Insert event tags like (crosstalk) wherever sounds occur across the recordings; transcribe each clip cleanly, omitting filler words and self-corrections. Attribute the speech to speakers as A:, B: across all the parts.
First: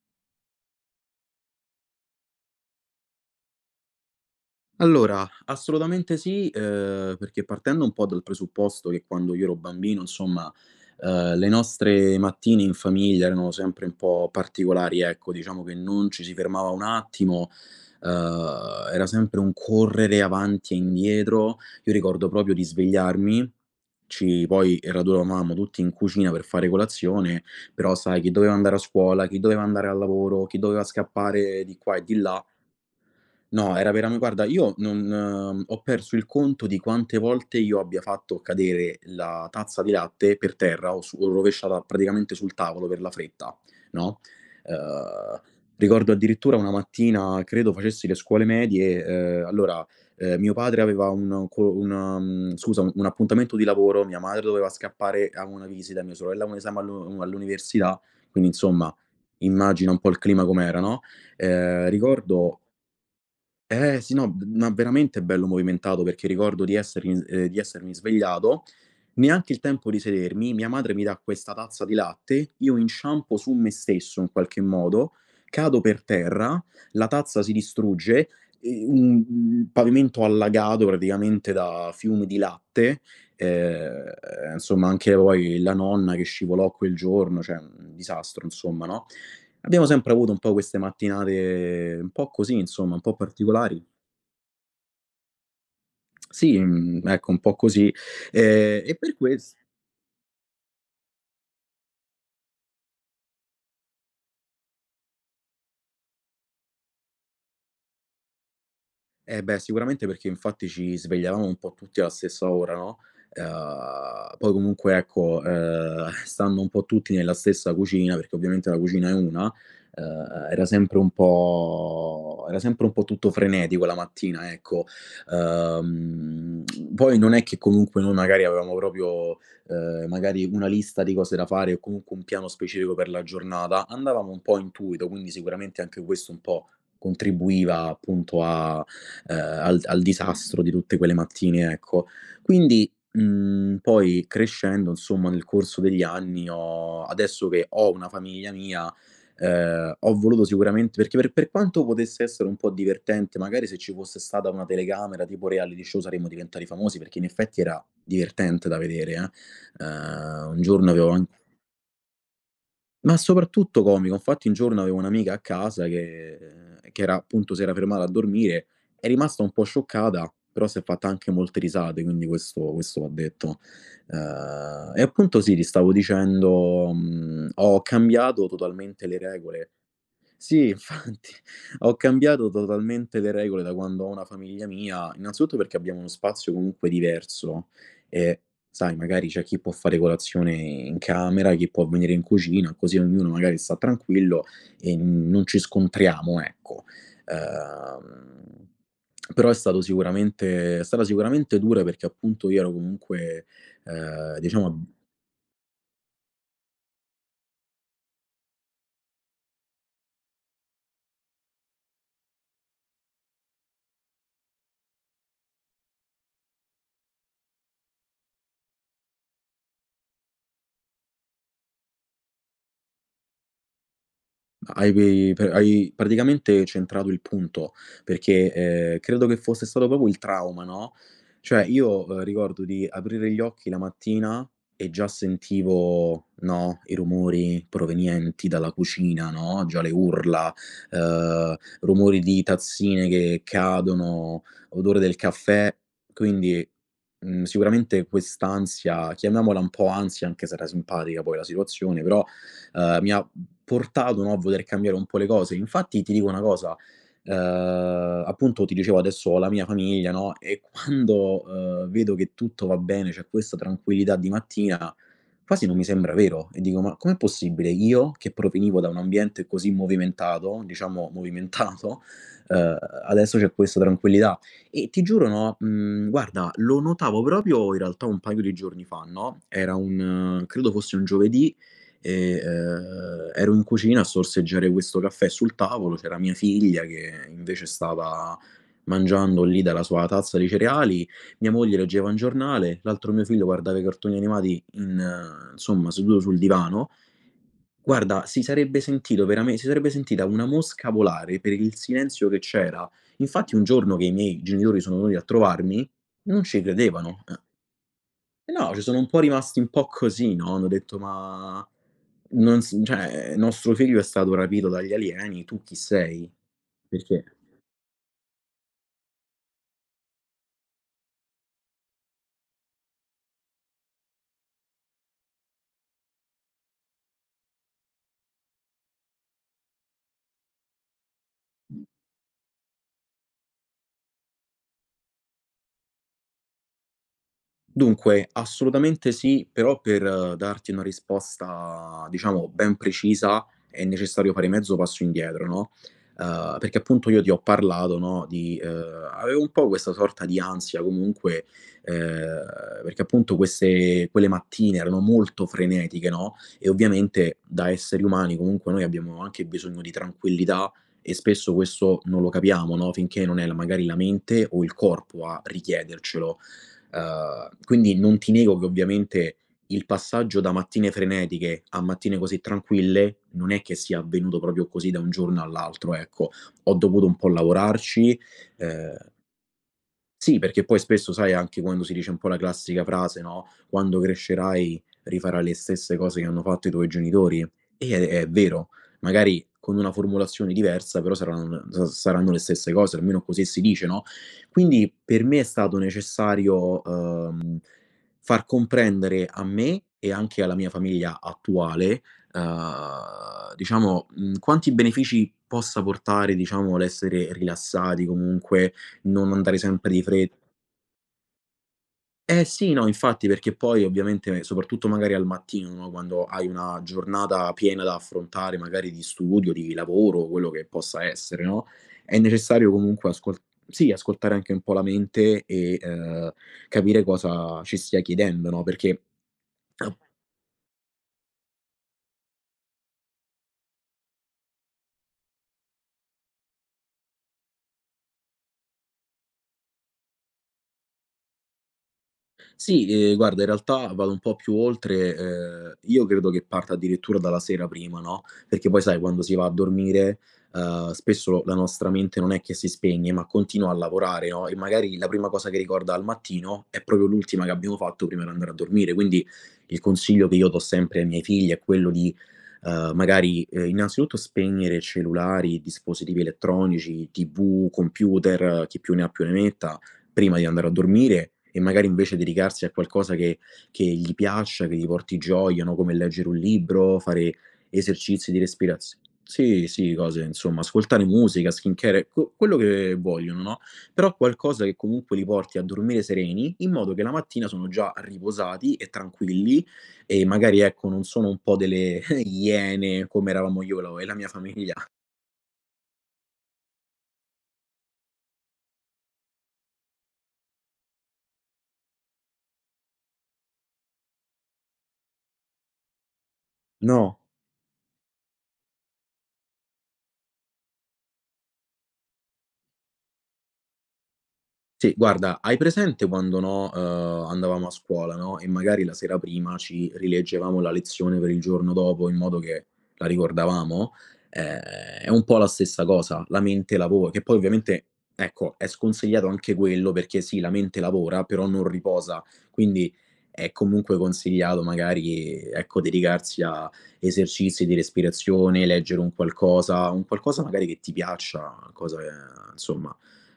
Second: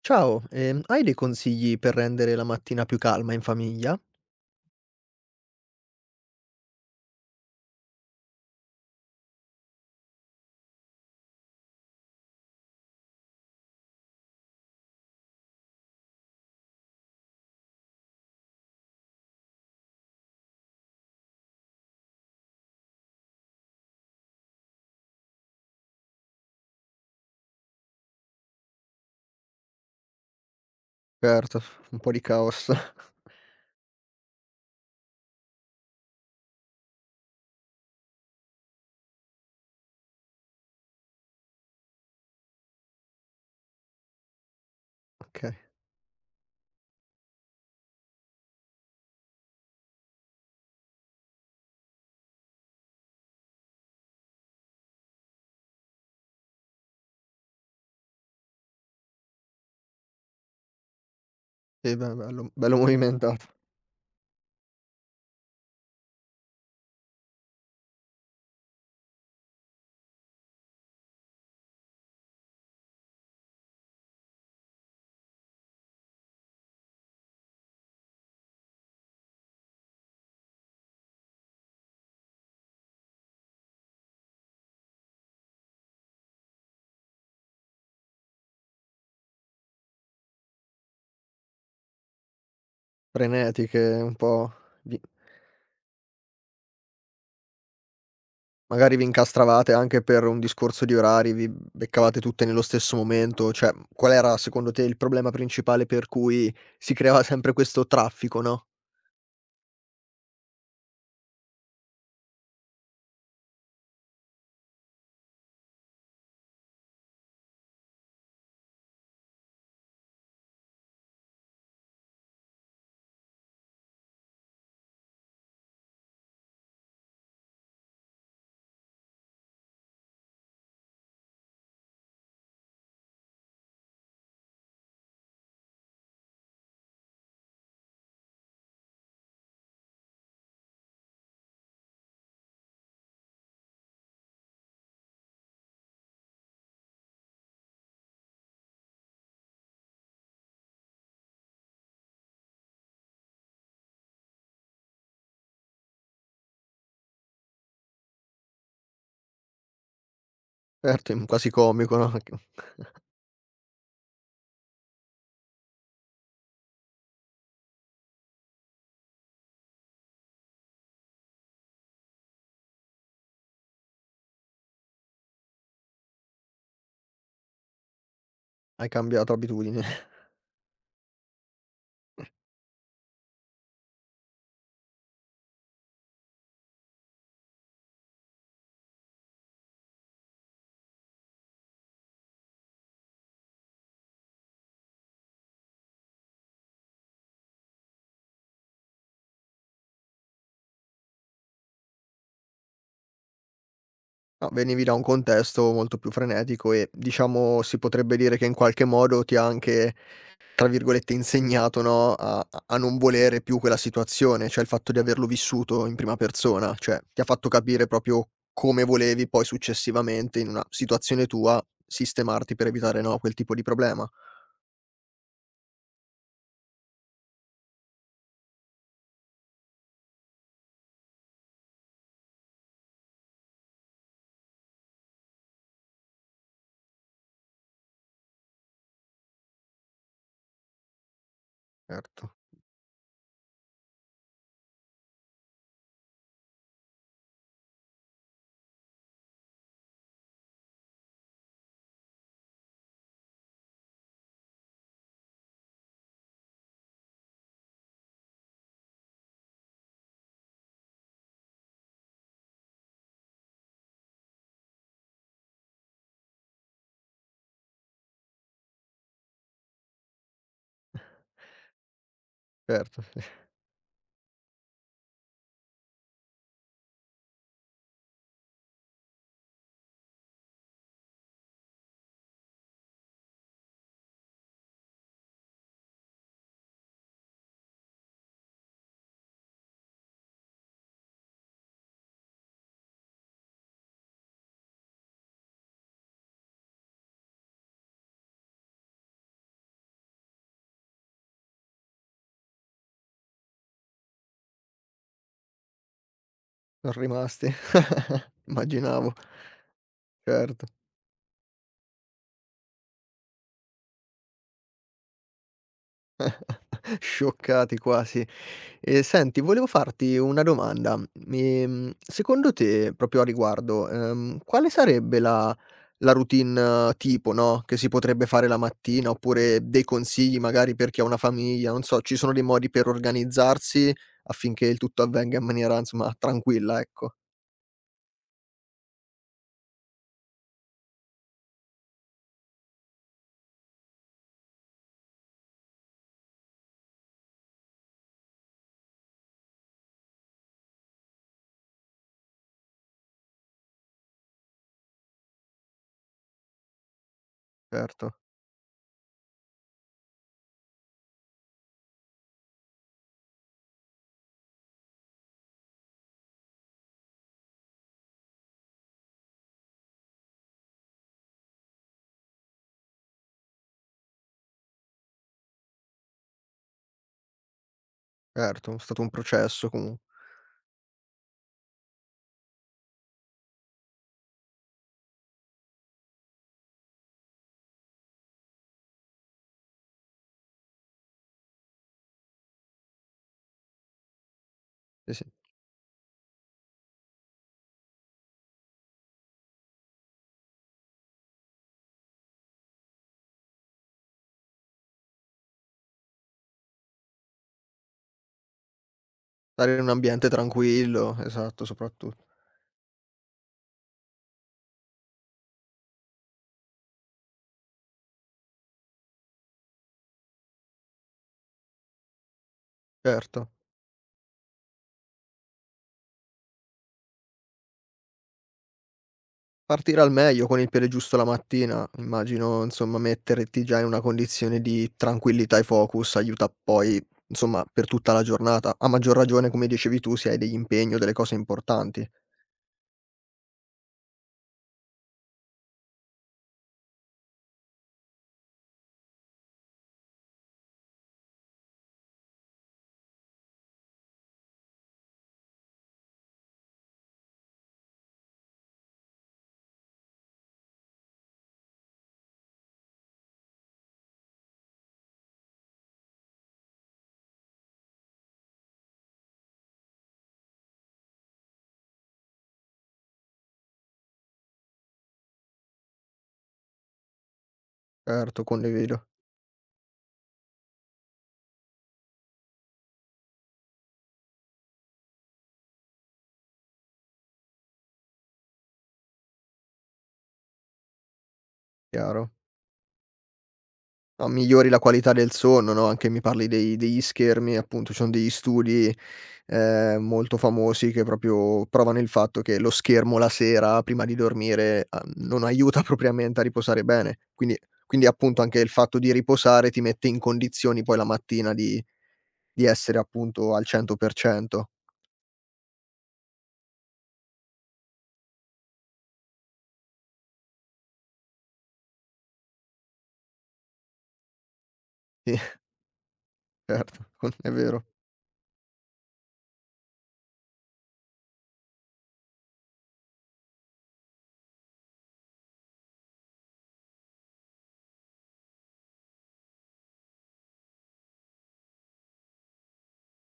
A: Ciao, hai dei consigli per rendere la mattina più calma in famiglia?
B: Allora, assolutamente sì, perché partendo un po' dal presupposto che quando io ero bambino, insomma, le nostre mattine in famiglia erano sempre un po' particolari, ecco, diciamo che non ci si fermava un attimo, era sempre un correre avanti e indietro. Io ricordo proprio di svegliarmi, ci poi radunavamo tutti in cucina per fare colazione, però sai, chi doveva andare a scuola, chi doveva andare al lavoro, chi doveva
A: Certo,
B: scappare di qua
A: un
B: e
A: po'
B: di
A: di
B: là.
A: caos. (laughs)
B: No, era veramen guarda, io non ho perso il conto di quante volte io abbia fatto cadere la tazza di latte per terra o su o rovesciata praticamente sul tavolo per la fretta, no, uhm,
A: Okay.
B: ricordo addirittura una mattina, credo facessi le scuole medie, allora, mio padre aveva un co un mhmm, scusa, un appuntamento di lavoro, mia madre doveva scappare a una visita, mia sorella ha un esame all'università, quindi insomma immagina un po' il clima com'era, no,
A: Sì, beh, bello
B: ricordo.
A: bello movimentato.
B: Eh sì, no, b ma veramente bello movimentato perché ricordo di essermi svegliato, neanche il tempo di sedermi, mia madre mi dà questa tazza di latte, io inciampo su me stesso in qualche modo, cado per terra, la tazza si distrugge, ehm, un un pavimento allagato praticamente da fiumi di latte, insomma anche poi la nonna che scivolò quel giorno, cioè un disastro insomma, no. Abbiamo sempre avuto un po' queste mattinate un po' così insomma, un po' particolari.
A: Frenetiche, un po' di...
B: Sì, mhmm, ecco un po' così.
A: Magari
B: E
A: vi
B: per ques
A: incastravate anche per un discorso di orari, vi beccavate tutte nello stesso momento, cioè qual era secondo te il problema principale per cui si creava sempre questo traffico, no?
B: Eh beh, sicuramente perché infatti ci svegliavamo un po' tutti alla stessa ora, no, poi comunque ecco, (laughs) stando un po' tutti nella stessa cucina, perché ovviamente la cucina è una, era sempre un po' tutto frenetico la mattina, ecco. Ehm, poi non è che comunque noi magari avevamo proprio, magari una lista di cose da fare o comunque un piano specifico per la giornata, andavamo un po' a intuito, quindi sicuramente anche questo un po' contribuiva appunto a al al disastro di tutte quelle mattine, ecco. Quindi, poi crescendo, insomma, nel corso degli anni ho adesso che ho una famiglia mia, ho voluto sicuramente perché per quanto potesse essere un po' divertente, magari se ci fosse stata una telecamera tipo reality show saremmo diventati famosi, perché in effetti era divertente da vedere, eh. Un giorno avevo
A: Certo, è
B: an
A: quasi comico, no, perché...
B: ma soprattutto comico. Infatti un giorno avevo un'amica a casa che era appunto si era fermata a dormire, è rimasta un po' scioccata, però s'è fatta anche molte risate, quindi questo va detto. E appunto sì, ti stavo dicendo, ho cambiato
A: Hai
B: totalmente le
A: cambiato
B: regole.
A: abitudine. (laughs)
B: Sì, infatti. (laughs) Ho cambiato totalmente le regole da quando ho una famiglia mia, innanzitutto perché abbiamo uno spazio comunque diverso e sai, magari c'è chi può fare colazione in camera, chi può venire in cucina, così ognuno magari sta tranquillo e non ci scontriamo, ecco. Ehm, però è stata sicuramente dura perché appunto io ero comunque,
A: No, venivi
B: diciamo.
A: da un contesto molto più frenetico e, diciamo, si potrebbe dire che in qualche modo ti ha anche, tra virgolette, "insegnato", no, a non volere più quella situazione, cioè il fatto di averlo vissuto in prima persona, cioè ti ha fatto capire proprio come volevi poi successivamente in una situazione tua sistemarti per evitare, no, quel tipo di problema.
B: Hai pi pre hai praticamente centrato il punto, perché, credo che fosse stato proprio il trauma, no, cioè io, ricordo di aprire gli occhi la mattina e già sentivo, no, i rumori provenienti dalla cucina, no, già le urla, rumori
A: Certo,
B: di tazzine che cadono, odore del caffè. Quindi, sicuramente quest'ansia, chiamiamola un po' ansia, anche se era simpatica poi la situazione, però, mi ha portato, no, a voler cambiare un po' le cose. Infatti ti dico una cosa, appunto ti dicevo adesso ho la mia famiglia, no, e quando, vedo che tutto va bene, c'è questa tranquillità di mattina, quasi non mi sembra vero e dico: "Ma com'è possibile io, che provenivo da un ambiente così movimentato, diciamo movimentato, ehm,
A: certo, (laughs) sì.
B: adesso c'è questa tranquillità?" E ti giuro, no, guarda, lo notavo proprio in realtà un paio di giorni fa, no, era un credo fosse un giovedì e, ero in cucina a sorseggiare questo caffè sul tavolo, c'era mia figlia che invece stava mangiando lì dalla sua tazza di cereali, mia moglie leggeva un giornale, l'altro mio figlio guardava i cartoni animati in insomma seduto sul divano. Guarda, si sarebbe sentita una mosca volare per il silenzio che c'era. Infatti un giorno che i miei genitori sono venuti a trovarmi, non ci
A: Son
B: credevano.
A: rimasti. (laughs)
B: Eh no, ci sono un
A: Immaginavo,
B: po' rimasti un po' così, no,
A: certo.
B: hanno detto: "Ma non s cioè nostro figlio è stato rapito dagli alieni, tu chi sei?
A: (laughs)
B: Perché?"
A: Scioccati quasi. E senti, volevo farti una domanda. Secondo te, proprio a riguardo, quale sarebbe la la routine tipo, no, che si potrebbe fare la mattina, oppure dei consigli magari per chi ha una famiglia, non so, ci sono dei modi per organizzarsi affinché il tutto avvenga in maniera, insomma, tranquilla, ecco.
B: Dunque, assolutamente sì, però per darti una risposta, diciamo, ben precisa è necessario fare mezzo passo indietro, no, perché appunto io ti ho parlato, no, di avevo un po' questa sorta di ansia comunque, perché appunto queste quelle mattine erano molto frenetiche, no, e ovviamente da esseri
A: Certo,
B: umani comunque noi abbiamo anche bisogno di tranquillità e spesso questo non lo capiamo, no, finché non è la magari la mente o il corpo a richiedercelo. Quindi non ti nego che ovviamente il passaggio da mattine frenetiche a mattine così tranquille non è che sia avvenuto proprio così da un giorno all'altro, ecco. Ho dovuto un po' lavorarci,
A: certo, è
B: ehm
A: stato un processo comunque.
B: sì, perché poi spesso sai anche quando si dice un po' la classica frase, no, quando crescerai rifarai le stesse cose che hanno fatto i tuoi genitori. E è vero, magari con una formulazione diversa, però saranno le stesse cose, almeno così si dice, no, quindi
A: Sì, sì.
B: per me è stato necessario, far comprendere a me e anche alla mia famiglia attuale, diciamo, quanti benefici possa portare, diciamo, l'essere rilassati, comunque, non andare
A: Stare in un
B: sempre di
A: ambiente
B: fretta.
A: tranquillo, esatto, soprattutto.
B: Eh sì, no, infatti, perché poi ovviamente, soprattutto magari al mattino, no, quando hai una giornata piena da affrontare, magari di studio, di lavoro, quello che possa essere, no, è necessario comunque ascol
A: Certo.
B: sì, ascoltare anche un po' la mente e, capire cosa ci stia chiedendo, no. perché a
A: Partire al meglio con il piede giusto la mattina, immagino, insomma metterti già in una condizione di tranquillità e focus aiuta poi, insomma, per tutta la giornata. A maggior ragione, come dicevi tu, se hai degli impegni o delle cose importanti.
B: Sì, guarda in realtà vado un po' più oltre, io credo che parta addirittura dalla sera prima, no, perché poi sai quando si va a dormire, spesso la nostra mente non è che si spegne, ma continua a lavorare, no, e magari la prima cosa che ricorda al mattino è proprio l'ultima che abbiamo fatto prima di andare a dormire. Quindi il consiglio che io do sempre ai miei figli è quello di, magari, innanzitutto spegnere cellulari, dispositivi elettronici, TV, computer, chi più ne ha più ne metta, prima di andare a dormire e magari invece dedicarsi a qualcosa che gli piaccia, che gli porti gioia, no, come leggere un libro, fare esercizi di
A: Certo, condivido,
B: respiraz sì, sì, cose insomma, ascoltare musica, skincare, q quello che vogliono, no, però qualcosa che comunque li porti a dormire sereni, in modo che la mattina sono già riposati e tranquilli e magari, ecco, non sono un po' delle (laughs)
A: chiaro.
B: iene come eravamo io e la
A: No,
B: mia
A: migliori
B: famiglia.
A: la qualità del sonno, no, anche mi parli dei degli schermi, appunto, ci sono degli studi, molto famosi che proprio provano il fatto che lo schermo la sera prima di dormire, non aiuta (laughs) propriamente a riposare bene.
B: No.
A: Quindi, quindi appunto anche il fatto di riposare ti mette in condizioni poi la mattina di essere appunto al 100%.
B: Sì, guarda, hai presente quando, no, andavamo a scuola, no, e magari la sera prima ci rileggevamo la lezione per il giorno dopo in modo che la ricordavamo? Ehm, è un po'
A: Sì,
B: la
A: (laughs)
B: stessa cosa, la mente
A: certo,
B: lavo
A: (laughs)
B: che
A: con
B: poi
A: è vero,
B: ovviamente, ecco, è sconsigliato anche quello perché sì, la mente lavora, però non riposa, quindi è comunque consigliato magari, ecco, dedicarsi a esercizi di respirazione, leggere un qualcosa magari che ti piaccia, cose insomma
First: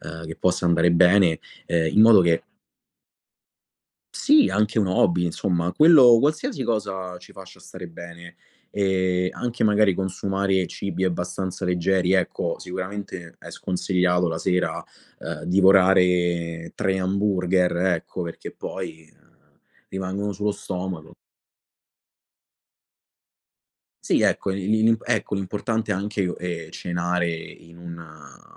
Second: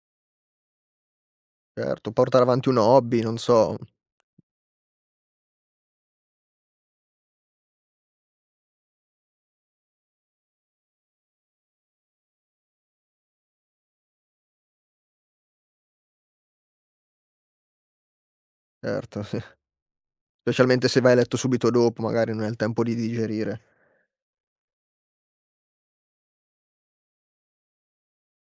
B: che possa andare bene, in
A: certo.
B: modo che.
A: Portare avanti un hobby, non so,
B: Sì, anche un hobby, insomma, quello qualsiasi cosa ci faccia stare bene. Anche magari consumare cibi abbastanza leggeri, ecco, sicuramente è sconsigliato la sera, divorare 3 hamburger, ecco, perché poi,
A: certo, sì.
B: rimangono sullo
A: Specialmente se vai
B: stomaco.
A: a letto subito dopo, magari non hai il tempo di digerire.
B: Sì, ecco, i li l'im ecco, l'importante è anche, cenare in un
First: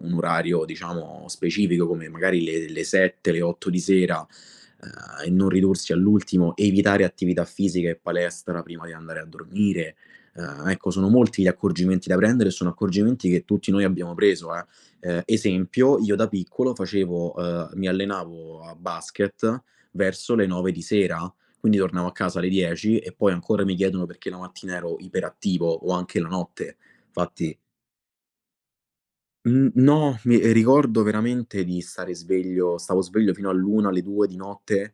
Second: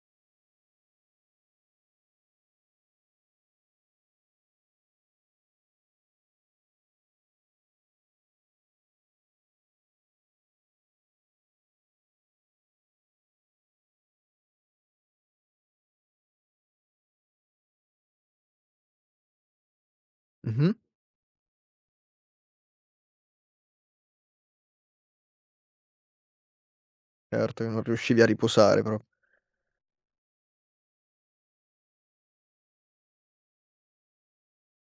B: un orario, diciamo, specifico come magari le 7, le 8 di sera, e non ridursi all'ultimo, evitare attività fisica e palestra prima di andare a dormire. Ecco, sono molti gli accorgimenti da prendere e sono accorgimenti che tutti noi abbiamo preso, eh. Esempio, io da piccolo facevo mi allenavo a basket verso le
A: Mh-mh.
B: 9 di sera, quindi tornavo a casa alle 10 e poi ancora mi chiedono perché la mattina ero iperattivo o anche la notte. Infatti,
A: Certo, che non riuscivi a riposare pro...
B: mhmm, no, mi ricordo veramente di stare sveglio stavo sveglio fino all'1, alle 2 di notte,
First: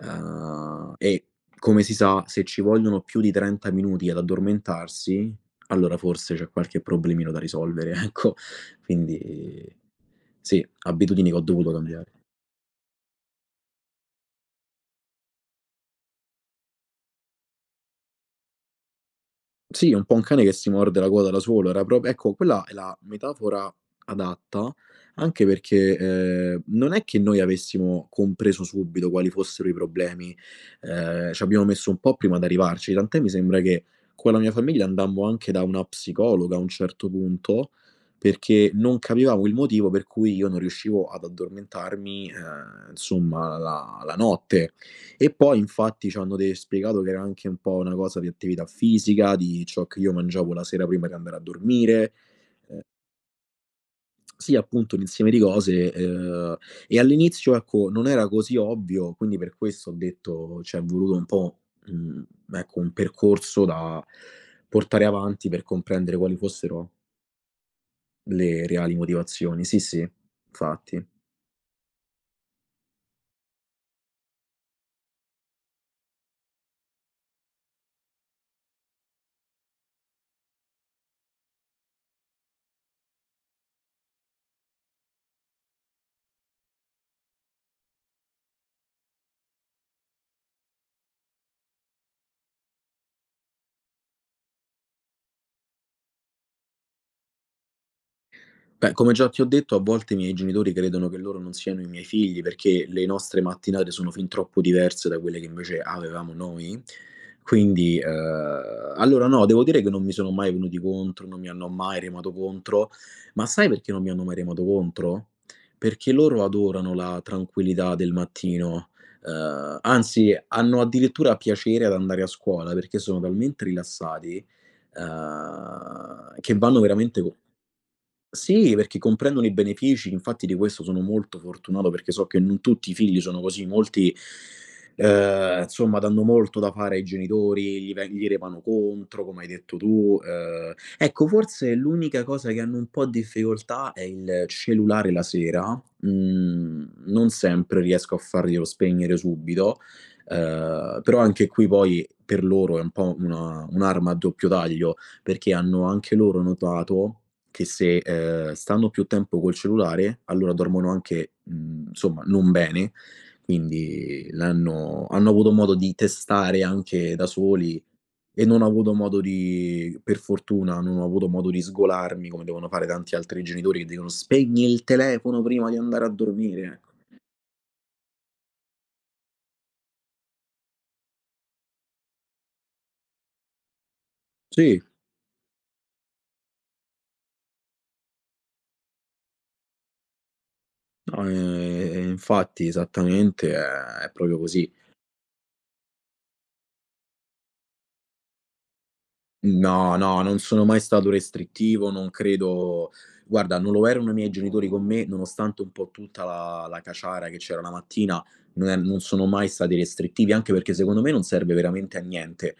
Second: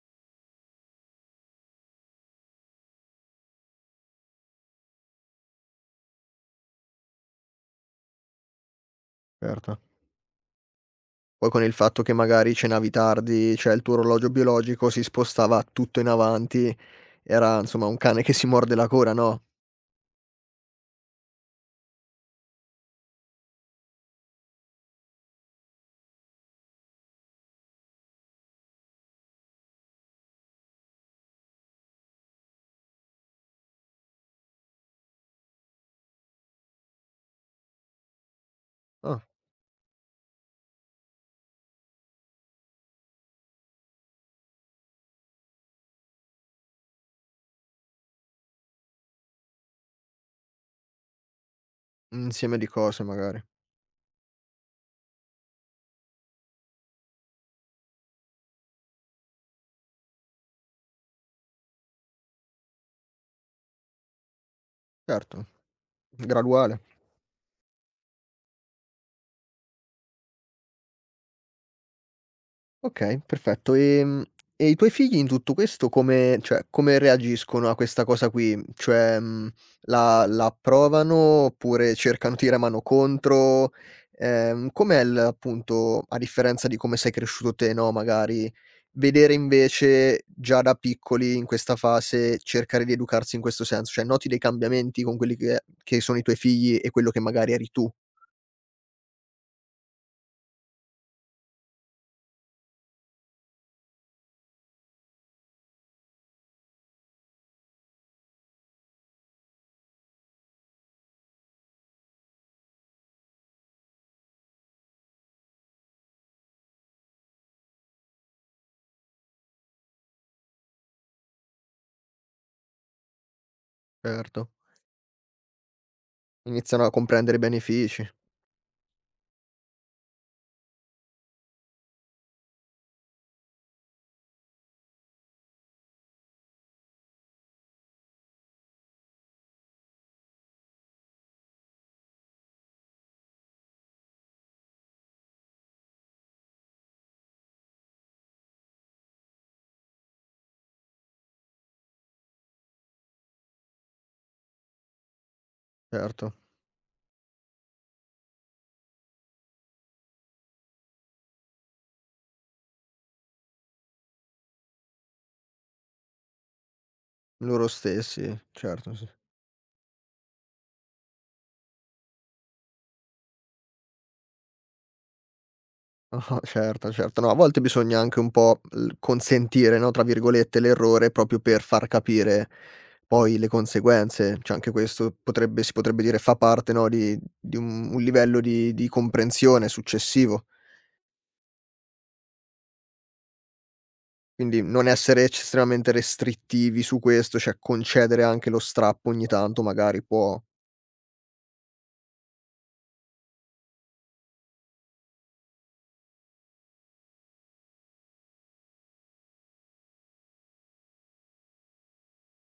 B: e come si sa, se ci vogliono più di 30 minuti ad addormentarsi, allora forse c'è qualche problemino da risolvere, (laughs) ecco. Quindi
A: certo.
B: sì, abitudini che ho
A: Poi con il
B: dovuto
A: fatto che
B: cambiare.
A: magari cenavi tardi, cioè il tuo orologio biologico si spostava tutto in avanti, era insomma un cane che si morde la coda, no?
B: Sì, un po' un cane che si morde la coda da solo, era prop ecco quella è la metafora adatta, anche perché, non è che noi avessimo compreso subito quali fossero i problemi, ci abbiamo messo un po' prima ad arrivarci, tant'è mi sembra che con la mia famiglia andammo anche da una psicologa a un certo punto, perché non
A: Ah,
B: capivamo il motivo per cui io non riuscivo ad addormentarmi, insomma la notte. E poi infatti c'hanno de spiegato che era anche un po' una cosa di attività fisica, di ciò che io mangiavo la sera prima di andare a dormire.
A: un insieme di cose magari.
B: Sì, appunto un insieme di cose, e all'inizio, ecco, non era così ovvio, quindi per questo ho detto c'è voluto un po', mhmm, ecco, un percorso da portare
A: Certo,
B: avanti per comprendere quali
A: graduale.
B: fossero le reali motivazioni. Sì, sì, infatti.
A: Okay, perfetto. E i tuoi figli in tutto questo come, cioè, come reagiscono a questa cosa qui? Cioè, la la approvano oppure cercano, ti remano contro? Com'è il appunto, a differenza di come sei cresciuto te, no, magari, vedere invece già da piccoli in questa fase cercare di educarsi in questo senso, cioè noti dei cambiamenti con quelli che sono i tuoi figli e quello che magari eri tu?
B: Beh, come già ti ho detto, a volte i miei genitori credono che loro non siano i miei figli perché le nostre mattinate sono fin troppo diverse da quelle che invece avevamo noi. Quindi, allora no, devo dire che non mi sono mai venuti contro, non mi hanno mai remato contro, ma sai perché non mi hanno mai remato contro? Perché loro adorano la tranquillità del mattino, anzi hanno addirittura piacere ad andare a scuola perché sono talmente rilassati,
A: Certo.
B: che vanno
A: Iniziano a
B: veramente co
A: comprendere i benefici,
B: sì, perché comprendono i benefici, infatti di questo sono molto fortunato perché so che non tutti i figli sono così, molti, insomma danno molto da fare ai genitori, gli remano contro, come hai detto tu. Ecco forse l'unica cosa che hanno un po' di difficoltà è il cellulare la sera, mhmm, non sempre riesco a farglielo spegnere subito, però anche qui poi per loro è un po' una un'arma a doppio taglio, perché hanno anche
A: certo.
B: loro notato che se, stanno più tempo col cellulare, allora dormono anche, mhmm, insomma non bene, quindi l'hanno hanno avuto modo di testare anche da
A: Loro
B: soli
A: stessi,
B: e non ho
A: certo,
B: avuto
A: sì. (laughs)
B: modo di per fortuna, non ho avuto modo di sgolarmi come devono fare tanti altri genitori che dicono: "Spegni il telefono prima di andare a
A: Ah-ah,
B: dormire", ecco.
A: certo, certo. No, a volte bisogna anche un po' l "consentire", no, tra virgolette, l'errore proprio per far capire poi le conseguenze. Cioè anche
B: Sì,
A: questo potrebbe, si potrebbe dire, fa parte, no, di un livello di comprensione successivo.
B: no, infatti esattamente è proprio
A: Quindi
B: così.
A: non essere ec... estremamente restrittivi su questo, cioè concedere anche lo strappo ogni tanto
B: No,
A: magari
B: no, non
A: può...
B: sono mai stato restrittivo, non credo guarda, non lo erano i miei genitori con me, nonostante un po' tutta la caciara che c'era la mattina, non sono mai stati restrittivi, anche perché secondo me non serve veramente a niente.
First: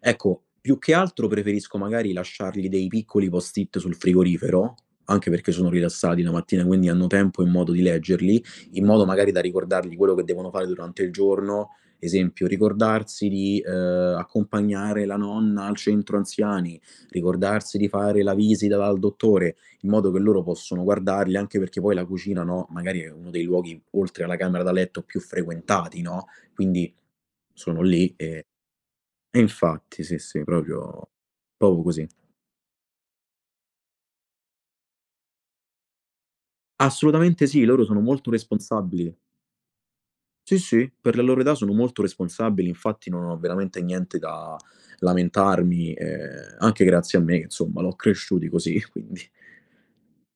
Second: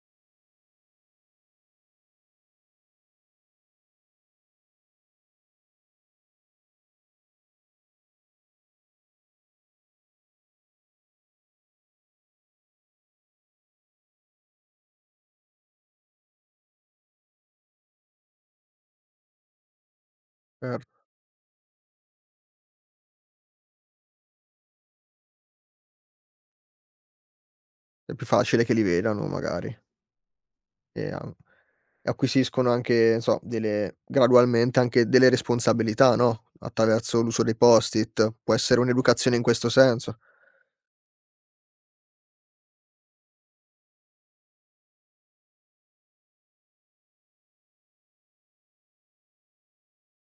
B: Ecco, più che altro preferisco magari lasciargli dei piccoli post-it sul frigorifero, anche perché sono rilassati la mattina, quindi hanno tempo e modo di leggerli, in modo magari da ricordargli quello che devono fare durante il giorno, esempio, ricordarsi di, accompagnare la nonna al centro anziani, ricordarsi di fare la visita dal dottore, in modo che loro possono
A: Certo.
B: guardarli, anche perché poi la cucina, no, magari è uno dei luoghi, oltre alla camera da letto, più frequentati, no, quindi sono lì
A: È più facile che li vedano
B: e
A: magari.
B: infatti, sì, sì,
A: E a...
B: proprio così.
A: acquisiscono anche, non so, delle gradualmente anche delle responsabilità, no, attraverso l'uso
B: Assolutamente
A: dei
B: sì, loro sono molto
A: post-it. Può essere
B: responsabili.
A: un'educazione in questo senso.
B: Sì, sì, per la loro età sono molto responsabili, infatti non ho veramente niente da lamentarmi, anche grazie a me che insomma l'ho cresciuti così, (laughs) quindi.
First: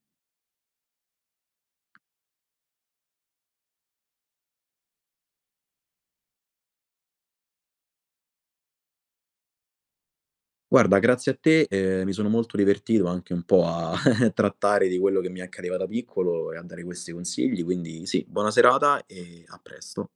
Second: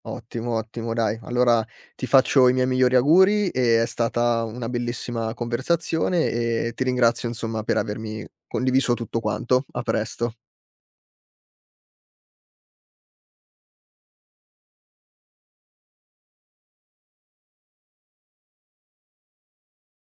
A: Ottimo, ottimo dai. Allora ti faccio i miei migliori auguri e è stata una bellissima conversazione e ti ringrazio insomma per avermi condiviso tutto quanto. A presto.
B: Guarda, grazie a te, mi sono molto divertito anche un po' a (laughs) trattare di quello che mi accadeva da piccolo e a dare questi consigli, quindi sì, buona serata e a presto.